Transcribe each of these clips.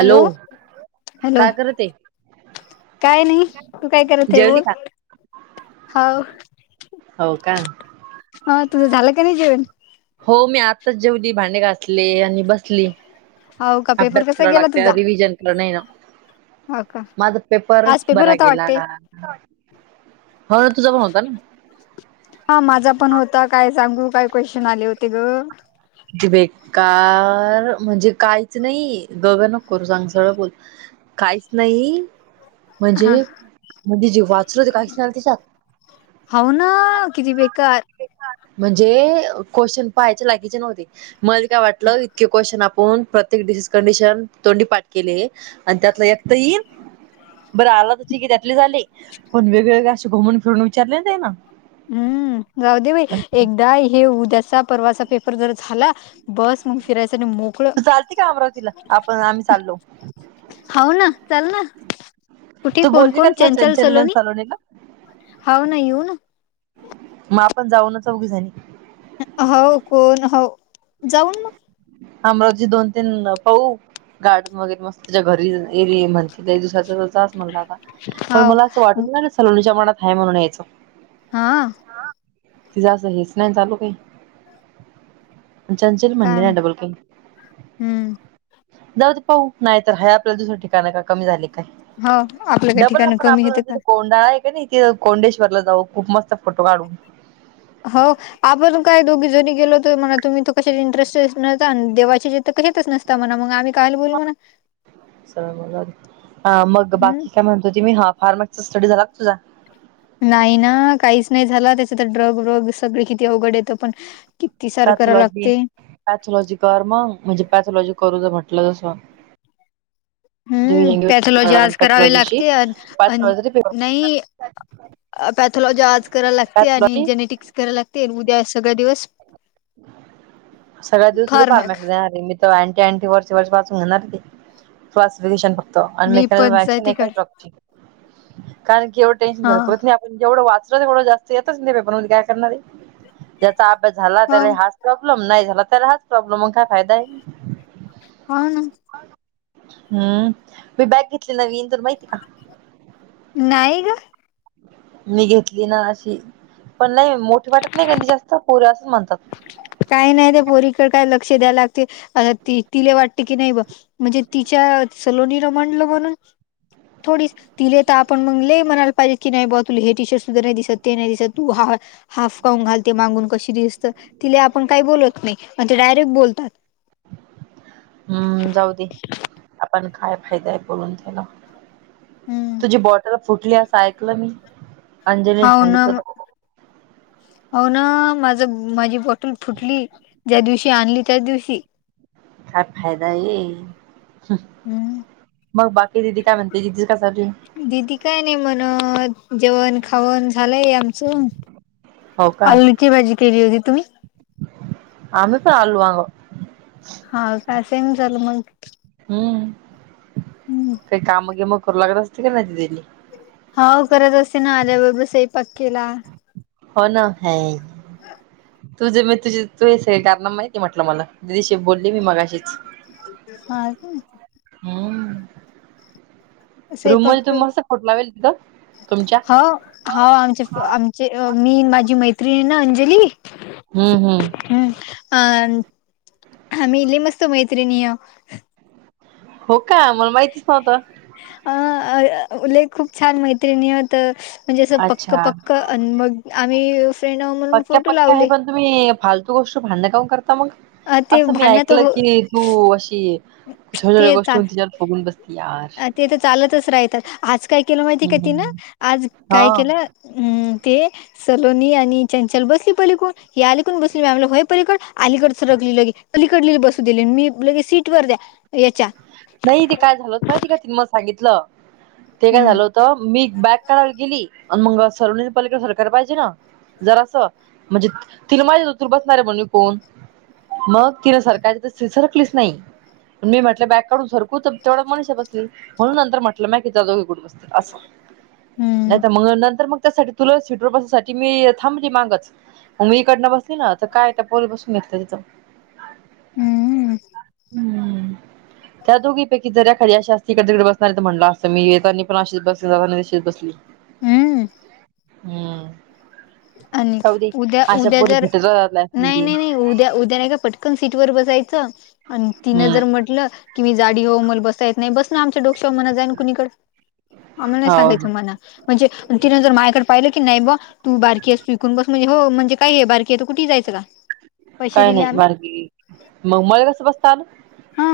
Hello hello काय करते काय नाही तू काय करत आहे जेवली बोल का हाव हो का हा तुझं झालं का नाही जेवण हो मी आत्ताच जेवली भांडे घासले आणि बसली हाव का पेपर अभ्यास कसा करावा गेला लागतो तुझा रिविजन केली नाही आहे ना हो का माझा पेपर आज बरा होता गेला वाटते हो तुझा पण होता ना हा माझा पण होता काय सांगू काय क्वेशन आले होते ग बेकार म्हणजे काहीच नाही गगं नको करू सांग सगळं बोल काहीच नाही हा म्हणजे म्हणजे जे वाचल ते काहीच नाही त्याच्यात होना किती बेकार म्हणजे क्वेशन पाहायचे लागीचे नव्हते मले काय वाटलं इतके क्वेशन कोण प्रत्येक डि कंडिशन तोंडी पाठ केली आणि त्यातला एकतही इल बरं आला तर ठीक आहे त्यातले झाली पण वेगवेगळे असे घुमून फिरून विचारले नाई ना हम्म जाऊ दे बाई एकदा हे उद्याचा परवाचा पेपर जर झाला बस मग फिरायचं आणि मोकळ तू चालते का अमरावतीला आपण आम्ही चाललो हो ना चल ना. कुठे तू कोण बोलली का कोण तसं चंचल सलोनी सलोनीला हाव ना येऊ ना. मग आपण जाऊनच चोघी जणी हो कोण हो जाऊन मग अमरावजी दोन तीन पाऊ गार्डन वगैरे मस्त त्याच्या घरी इर इर् म्हण. ति दिसाच म्हणला आता पण हाव मला असं वाटत ना सलोणीच्या मनात हाय म्हणून ह्याच. हा. तिझं असं हेच नाही चालू काही चंचल काय म्हणले नाही डबल. ह. हम्म जाऊ ते पाहू नाही तर ह आपल्याला दुसरं ठिकाणं का कमी झाली काय? हो आपलं काही डबल ठिकाण आपण कमी आपलं येते का म्हणजथ कोंडाळा आहे का नाही. ते कोंडेश्वर ला जाऊ खूप मस्त फोटो काढून हो आपण काय दोघी जणी गेलो तर म्हणा तुम्ही तो कशा इंटरेस्ट न देवाचे तर कशातच नसता म्हणा मग आम्ही काहायला बोलू म्हणा. मग हम्म बाकी काय म्हणतो ते मी ह फार्मक्स स्टडी झाला तुझा? नाही ना काहीच नाही झाला त्याच्या तर ड्रग वग सगळे किती अवघड येतं पण सारं कराव पॅथॉलॉजी लागते पॅथॉलॉजी कर मग म्हणजे पॅथॉलॉजी करू म्हटलं जसं. हम्म पॅथॉलॉजी आज करावी पॅथॉलॉजीशी लागते अंन अंन पॅथॉलॉजी नई. पॅथॉलॉजी आज कराला लागते आणि पॅथॉलॉजी जेनेटिक्स करायला लागते उद्या सगळ दिवस सगळ्या दिवस थोडे पार फार्मॅक मकल्यारे मी तो आण्टी आण्टी वाचून घेणारश ती तो आसंल विशाल बगतो मी अनलेक. पंचायतीकडे कारण की एवढ टें्शन हा झार परत ह्यो आप पण जेवढं वाचलं तेवढं जास्त येतं तेवढ येतच पेपर मधी काय करणारे ज्याचा अभ्यास झाला हो त्याला ह. प्रॉब्लेम नाही झाला तर हाच प्रॉब्लेम मग काय फायदा आहे. हा ना. हम्म मी बॅग घेतली नवीन तर माहिती का? नाहीय ग. मी घेतली ना अशी पण नाही मोठीे वाटत नाही कधी जास्त पोरी असंच म्हणतात. काही नाही त्या पोरीकडे काय लक्ष द्याय लागते ती तिला वाटते की नाही बघ. म्हणजे तिच्या सलोनी रमडलं म्हणून थोडी तिले तर आपण मगले म्हणायला पाहिजे की नाही बा तुला हे टीशर सुद्धा नाही दिसत ते नाही दिसत तू हा. हाफ काउून घालते मागून कशी दिसत तिला आपण काही बोलत नाही मग ते डायरेक्ट बोलतात. हम्म जाऊ दे आपण काय फायदा आहे बोलून त्याला हम्म. तुझी बॉटल फुटली असं ऐकलं मी अंजलीने हाऊ ना सांगितलं होत हो ना माझ माझी बॉटल फुटली. ज्या दिवशी आणली त्या दिवशी काय फायदा ये. हम्म मग बाकी दिदी काय म्हणते दिदीच कासाज दिदी काय नाही म्हणत जेवण खावण झालंय आमचं. हो आलूची भाजी केली होती तुम्ही? आणू चा आलू आह. हा काय सेम झालं मग हम्म काही कामं गेम करू लागत असती की नाही दीदिली हाव करत असती ना आल्या बरबर सईपाक केला. हो ना है. तुझे म तुझे तू हे सग कारना माहिती म्हटलं मला दिदीशी बोलली मी मगाशीच हा. हम्म रूम मध्ये सपक् तुम्ही मस्त फोटो लावेल तिथं तुमच्या हा. हो आमचे आमचे मी माझी मैत्रिणीण ना अंजली हम् हम्म हम आ हमी इल्ली मस्त मैत्री नि हाव हो का मला माहितीच नव्हतं. अ उले खूप छान मैत्रिणीत आहोत म्हणजे असं पक्क अच्छा पक्क अन् मग आम्हीस् पक्क्या पक्क्या आहे पण तुम्ही फालतू गोष्ट भां्यकान करता मग अ ते असं मी भांडण तर ऐकलं हो की हो अशी छो्या छोड्या ते गोष्टीन चाल तिच्यावर फुगून बसते. ते तर चालतच राहतात आज काय केलं माहितीय का हम्म, तिनं हम्म. आज हा काय केलं. हम्म ते सलोनी आणि चंचल बसली पली कोण? ही अलीकून बसली ममला होय पलीकड अलीकड सरकली लगे अलीकड लली बसू दिली मी लगे सीट वर द्या. याच्या नाही ते काय झालत माहिती का ति मग सांगितलं ते काय हम्म झाल. तर मी बॅक काढायला गेली आणि मग सर्वनि पलिका सरकार पाहिजे ना जर असं. म्हणजे तिर माझ्याच उतर बसणार आहे म्हणू कोण? मग कि सरकारची तर सरकलीच नाही मी म्हट बॅग काडून सरकू तर तेवढ मनष बसली म्हणून नंतर म्हटलं नाही कि दोघे कुड बस. अस हम्म नाही तर मग नंतर मग त्यासाठी तुला सिटू बसण्यासाठी मी थांबली मागच मगी इकडनं बसली ना तर काय तर पोल बसून घेतलं तिथं. हम्म हम्म त्या दोघीपैकी जर एखादी अशी अस त इिकडे तिकडे बसणार तर म्हटलं असं मी येताना पण अशीच बसले जात तच बसली. हम्म हम्म आणि जाऊ दे उद्या अशा उद्या पोरी जर भेटत राहतात नाही लाईफमध्ये नाही नाही उद्या उद्या नाही का पट ण सीट वर बसायचं आणि तिनं हम्म जर म्हटलं. कि मी जाडी होऊ मग बसाय य नाहीसं आमच्या डोकशा मणा जाई कुणीकडे आम्हाला नाही हो सांगायचं मला म्हणजे तिनंतर माझ्याकडे पाहिलं की नाही ब तू बार. विकून बस म्हणे हो म्हणज काय बारकी आहे तर कुे जायचं का? पैसे काय दिले नाही आम्ही मारगी मग मला कसं बसतल हा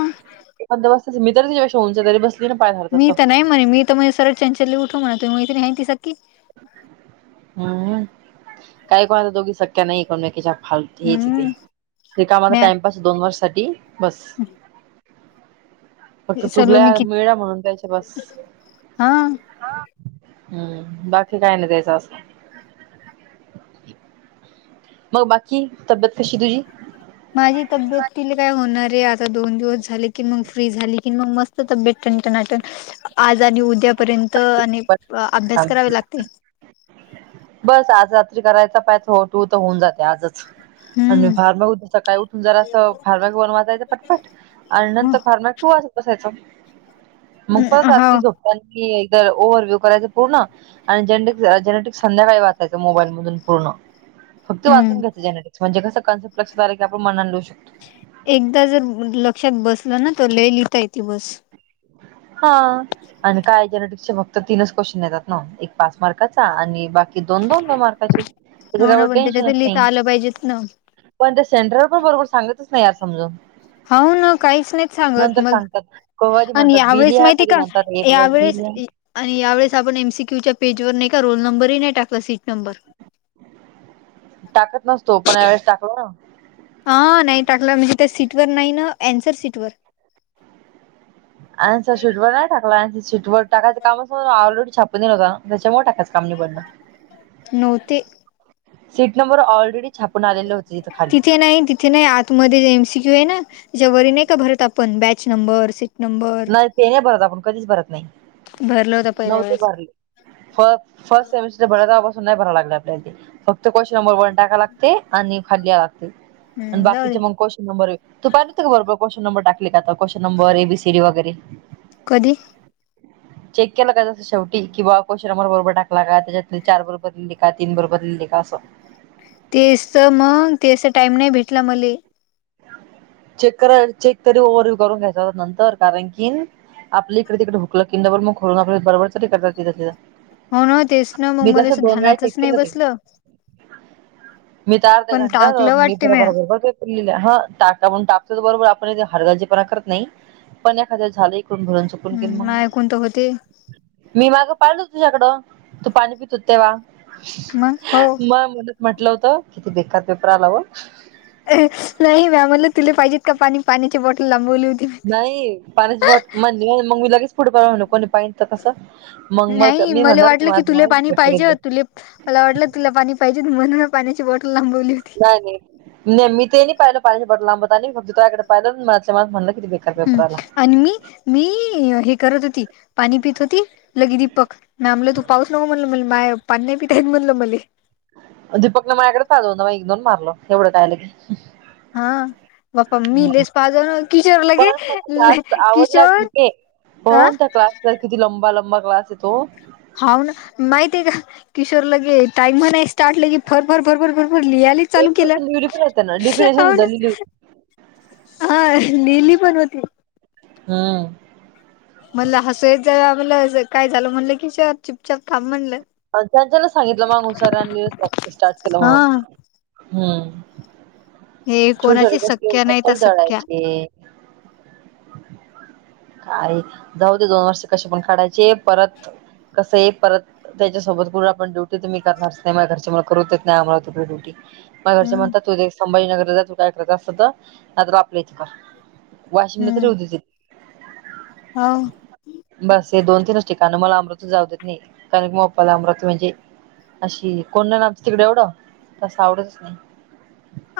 अ बसता मी तरी जव्हाशी उंच तरी बस. मी तर नाही म्हणे मी तर म्हणजे सरळ चंचलली उठव म्हणा तुही माैत नाहीती सक्ी हम्म काही कोणाचा दोघी शक्या नाही करण किच्या फाल हेचथे हम्म तर कामला म्या टाइमपास दोन वर्ष सा बस. फक्त सलोनी चुकल्या कि मिेळा म्हणून त्यायच्या बस. हा हम्म बाकी काय नाही दयचं असं. मग बाकी तब्येत कशी तुझी माझी तब्येत तिले काय होणार आहे आता दोन दिवस झाले की मग फ्री झाली कि मग मस्त तब्येतटनाटन आज आणि उद्यापर्यंत आणि अभ्यास करावे लागते. बस आज रात्री करायचा पाहिचट हो तर होऊन जाते आजच आणि हम्म फार्ग हो सकाळी उठून जरा असं फार्ग घेऊन वाजायचं पटपट. आणि नंतर फार माग ठू वा असत असायचं. मग परत रात्री हो झोत की एक ओव्हरव्ह्यू करायच पूर्ण आणि ज जट. संध्याकाळी वाचायचं मोबाईल मधून पूर्ण फक्त वाचून हम्म घ्यायचं जेनेटिक्स म्हणजे कसं कन्सेप्ट. लक्ष तारीख आप मनडू शको. एकदा जर लक्षात बसलं ना तर ल लिहिता येते बस. हा आणि काय जेनेटिक्स चे फक्त तीनच क्वेश्चन येतात ना एक पास मार्काचा आणि बाकी कि दोन्नंद मार्काचे हो तव ना पण त्याच्यात टेन्शनच लिहिता नाही. आलं पाहिजेत ना पण ते सेंटरर पण बरोबर सांगतच नाही यार समजून. हो ना काहीच नाही सांगत नंतर मग सांगतात कधी आणि म्हणतात बी यावेेळेस लिहा माहिती कधी का? म्हणतात ए प्लस बी यावेळेस- लिहा आणि यावेेळेस आपण एम सी क्यूच्या पेज वर नाही का रोल नंबरही नाही टाकला सीट नंबर. टाकत नसतो. पण यावेळेस टाकला ना. आं. नाही टाकला म्हणजे त्या सीट वर नाही ना आन्सर सीटवर. आणि शिटवर नाही टाकला शिट टायं कामम ऑलरेडी छपून दि न होता ना. त्याच्यामुळं टाटा च काम निवडलं. नव्हती. सीट नंबर ऑलरेडी छापून आलेले होते ईथं खाली. तिथे नाही तिथे नाही आत- मध्ये जे एमसीक्यू आहे ना? त्याच्यावरी नाही का भरत आपण बॅच नंबरस- नाही ते नाही भरत आपण. कधीच भरत नाही. भरला होता पहिल्या नव्हते वेळेस भरले. फ फर्स्ट सेमिस्टर भरायल्यापासून नाही भराव लागलं आपल्याला ते. फक्त क्वेशचन नंबर वन टाकाव लागतय आणि खाली यावं लागतय. आणि हम्म जाऊ बाकीचे दे मग क्वशन नंबर, तू पाहिले का बरोबर क्वशन नंबर टाकले का आता? Question number A B C D - वगैरे. कधी? चेक केलं का जसं शेवटी? की बा क्वशन नंबर बरोबर टाकला का? त्याच्यातले चार बरोबर लिहिले. का तीन बरोबर लिहिलेले का असं. तेच तर मंग. तेच त टाइम नाही भेटला मले. चेक करा, चेक तरी ओव्हर व्यू करून घ्यायचा हो नंतर. कारण की- आपल इकडे तिकडे हुकलं कि डबल मग खोडून आपल बरोबर तरी करता येत तिथंल्या तिथं. हो ना. तेच ना म. मी मला अस तसं दोन वेळा ध्यानातच चेक केलं नाही ते बसलं. मी तर अर्धा पण घंटा, टाकलं मी वाटते म्या भरभरा भरा पेपर लिहिला. हां. टाक - ण टाचेल बरोबर. आपणइथे हलगर्जी पणा करत नाही. पण एखाद वेळेस झाले- कून [unintelligible] हम्म मग नाही ऐकून तर होते मी माग पाहिल होत तुझ्याकडं. तू पाणी पित होती तेव्हा. मग हो म मनात म्हंटलं होत. किती बेकार पेपर आलाव. नाही मॅम बोलल्या तुला पाहिजे का पाणी? पाण्याची बॉटल लांबवली होती मी. नाही. पाण्याची बॉट, म मंग मी लगेच- पुढं पहावं म्हटलं. कुणी पाहिल तर कसं? मग मग मी म्हणणार होते [unintelligible] फिलिप. मला वाटलं तुला पाणी पाहिजे. म्हणून मी पाण्याची बॉटल लांबवली होती. नाही नाही नाही मी ते नाही प पाहिलं पाण्याची बॉटल लांबवतानी. फक्त तुझ्याकडे पाहिलं मनातल्या मनातं म्हणलं किती बेकार - हम्. आणि मी, मी हे करत होती. पाणी पित होती. लगे दीपक- म्या म्हणले तू पाऊच नको म्हणलं मले. माय पाणी नाही पीता येतंय म्हणलं मले. दीपकनी माझ्याकडे पाहिलं मई नऊन मारलो एवढं काय लगेच. हा. नाई पण निलेश [unintelligible] किशोरलगे पण किशोर- हो हा त्या क्लासचा किती लंबा लांबा क्लास येतो. हाव ना. माहिती आहे का? किशोर लगे टाइम म नाही. स्टार्टले की फर फर फरफर फर- लिहायले चालू डेफिनेशन केलं. लिहिली पण होते ना डेफिनेशन हाव सुद्धा ना. लिहिली होती हा. लिली पण होती. हम्म. मला हसू यायच दाबलं असं काय झालं म्हणलं किशोर? चुपचाप थांब म्हणलं. त्यांच्याना सांगितलं मागून सरांनी स्टार्ट केलं हा म्हणून. हम्म. हे छोट्या छोट्या कोणाची गोष्टी सख्या नाहीत कशाला सख्या जळायचे? काए? जाऊ दे दोन वर्ष कसे पण काढायचे. परत कस आहे? परत- त्याच्यासोबत कुठे आपण ड्युटी? तर मी करणारच नाही. माझ्या घरचे मला करूच देत नाही. [unintelligible] ड्युटी माझ्या घरचे हम्म म्हणतात तू संभाजीनगरला जा तू काय करायच असल तर, नाहि तर आपल्या इथे कर. वाशिमला तर [unintelligible] हा बस हे दोन तीनच ठिकाण मला अमृतीच जाऊ देत नाही कारण कीगप्पाला अमृवती म्हणजे. अशी कोणा नामच तिकडे एवढं तं आवड तु नाही.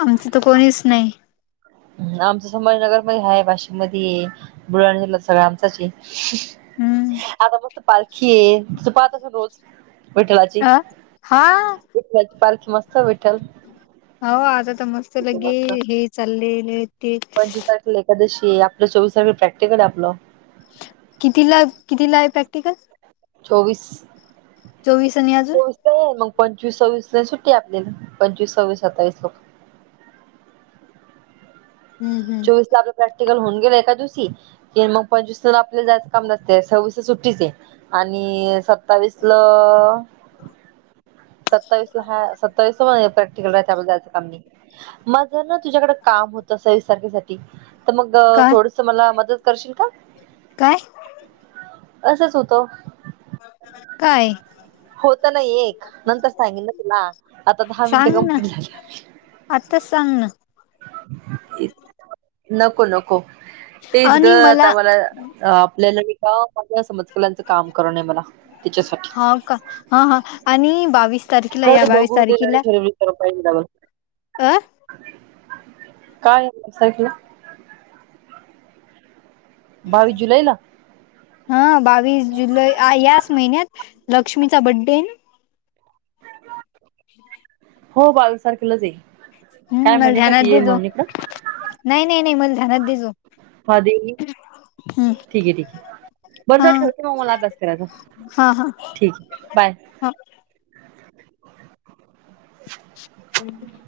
आमचं तर कोणीच नाही. आमच संभाजीनगर मध्ये हाय वाशिम मध्ये ये बुढ सगळं आमचाच हम्म आता मस्त पालखी आहे त पाहत अस रोज विठ्ठलाची. अ हा. विठलची पारख मस्त विठल. हो आता तर मस्त लगे हे चाललेले ते. पंचवीस तारखेल एकादशी आहे आपलं चोवीस तारखे प्रॅक्टिकल आहे आपलं. कितीला कितीला आहे प्रॅक्टिकल. चोवीस. चोवीस आणि अजून. चोवीस मग पंचवीस सव्वीस नाही सुट्टी आहे आपल्याला पंचवीस सव्वीस सत्तावीस लोक. हम्म हम्म चोवीस ला आपलं प्रॅक्टिकल होऊन गेलं एका दिवशी क मग पंचवीस आपल्या जायं काम नसते सव्वीस सुट्टीच आहे. आणि सत्तावीसल. सत्तावीस ला हा सत्तावीस प्रॅक्टिकल राहा आपला जायं काम नाही. मग जर ना तुझ्याकडे काम होत. तर मग काय थोडस मला मदत करशील का. काय? असच होतो. काय? होत ना एक नंतर सांगन ना तुला आता दहा मिनटे कमप्लीट झाली. आत्ता सांग ना. नको नको तेच ग आता मला आपल्याला ह माझ्या समतकलांचं काम करून आहे मला हा त्याच्यासाठी का हा हा आणि बावीस तारखेला हर या ते बावीस बघू ते आणि खर पा अं. काय आहेख. बावीस जुलै ला. हा बावीस जुलै याच महिन्यात लक्ष्मीचा बड्डे [inaudible] हो बालसारखेलंच येई काय हम्म मला म्हणे का ध्यानात ती ये देजो म्हणूनकडं. नाही नाही नाही मला धनात देसो. हा दे ठीक आहे ठीक आहे बरं हा जर ठेवते मग मला अभस करायचा. हा हा ठीक आहे बाय. हा. [unintelligible]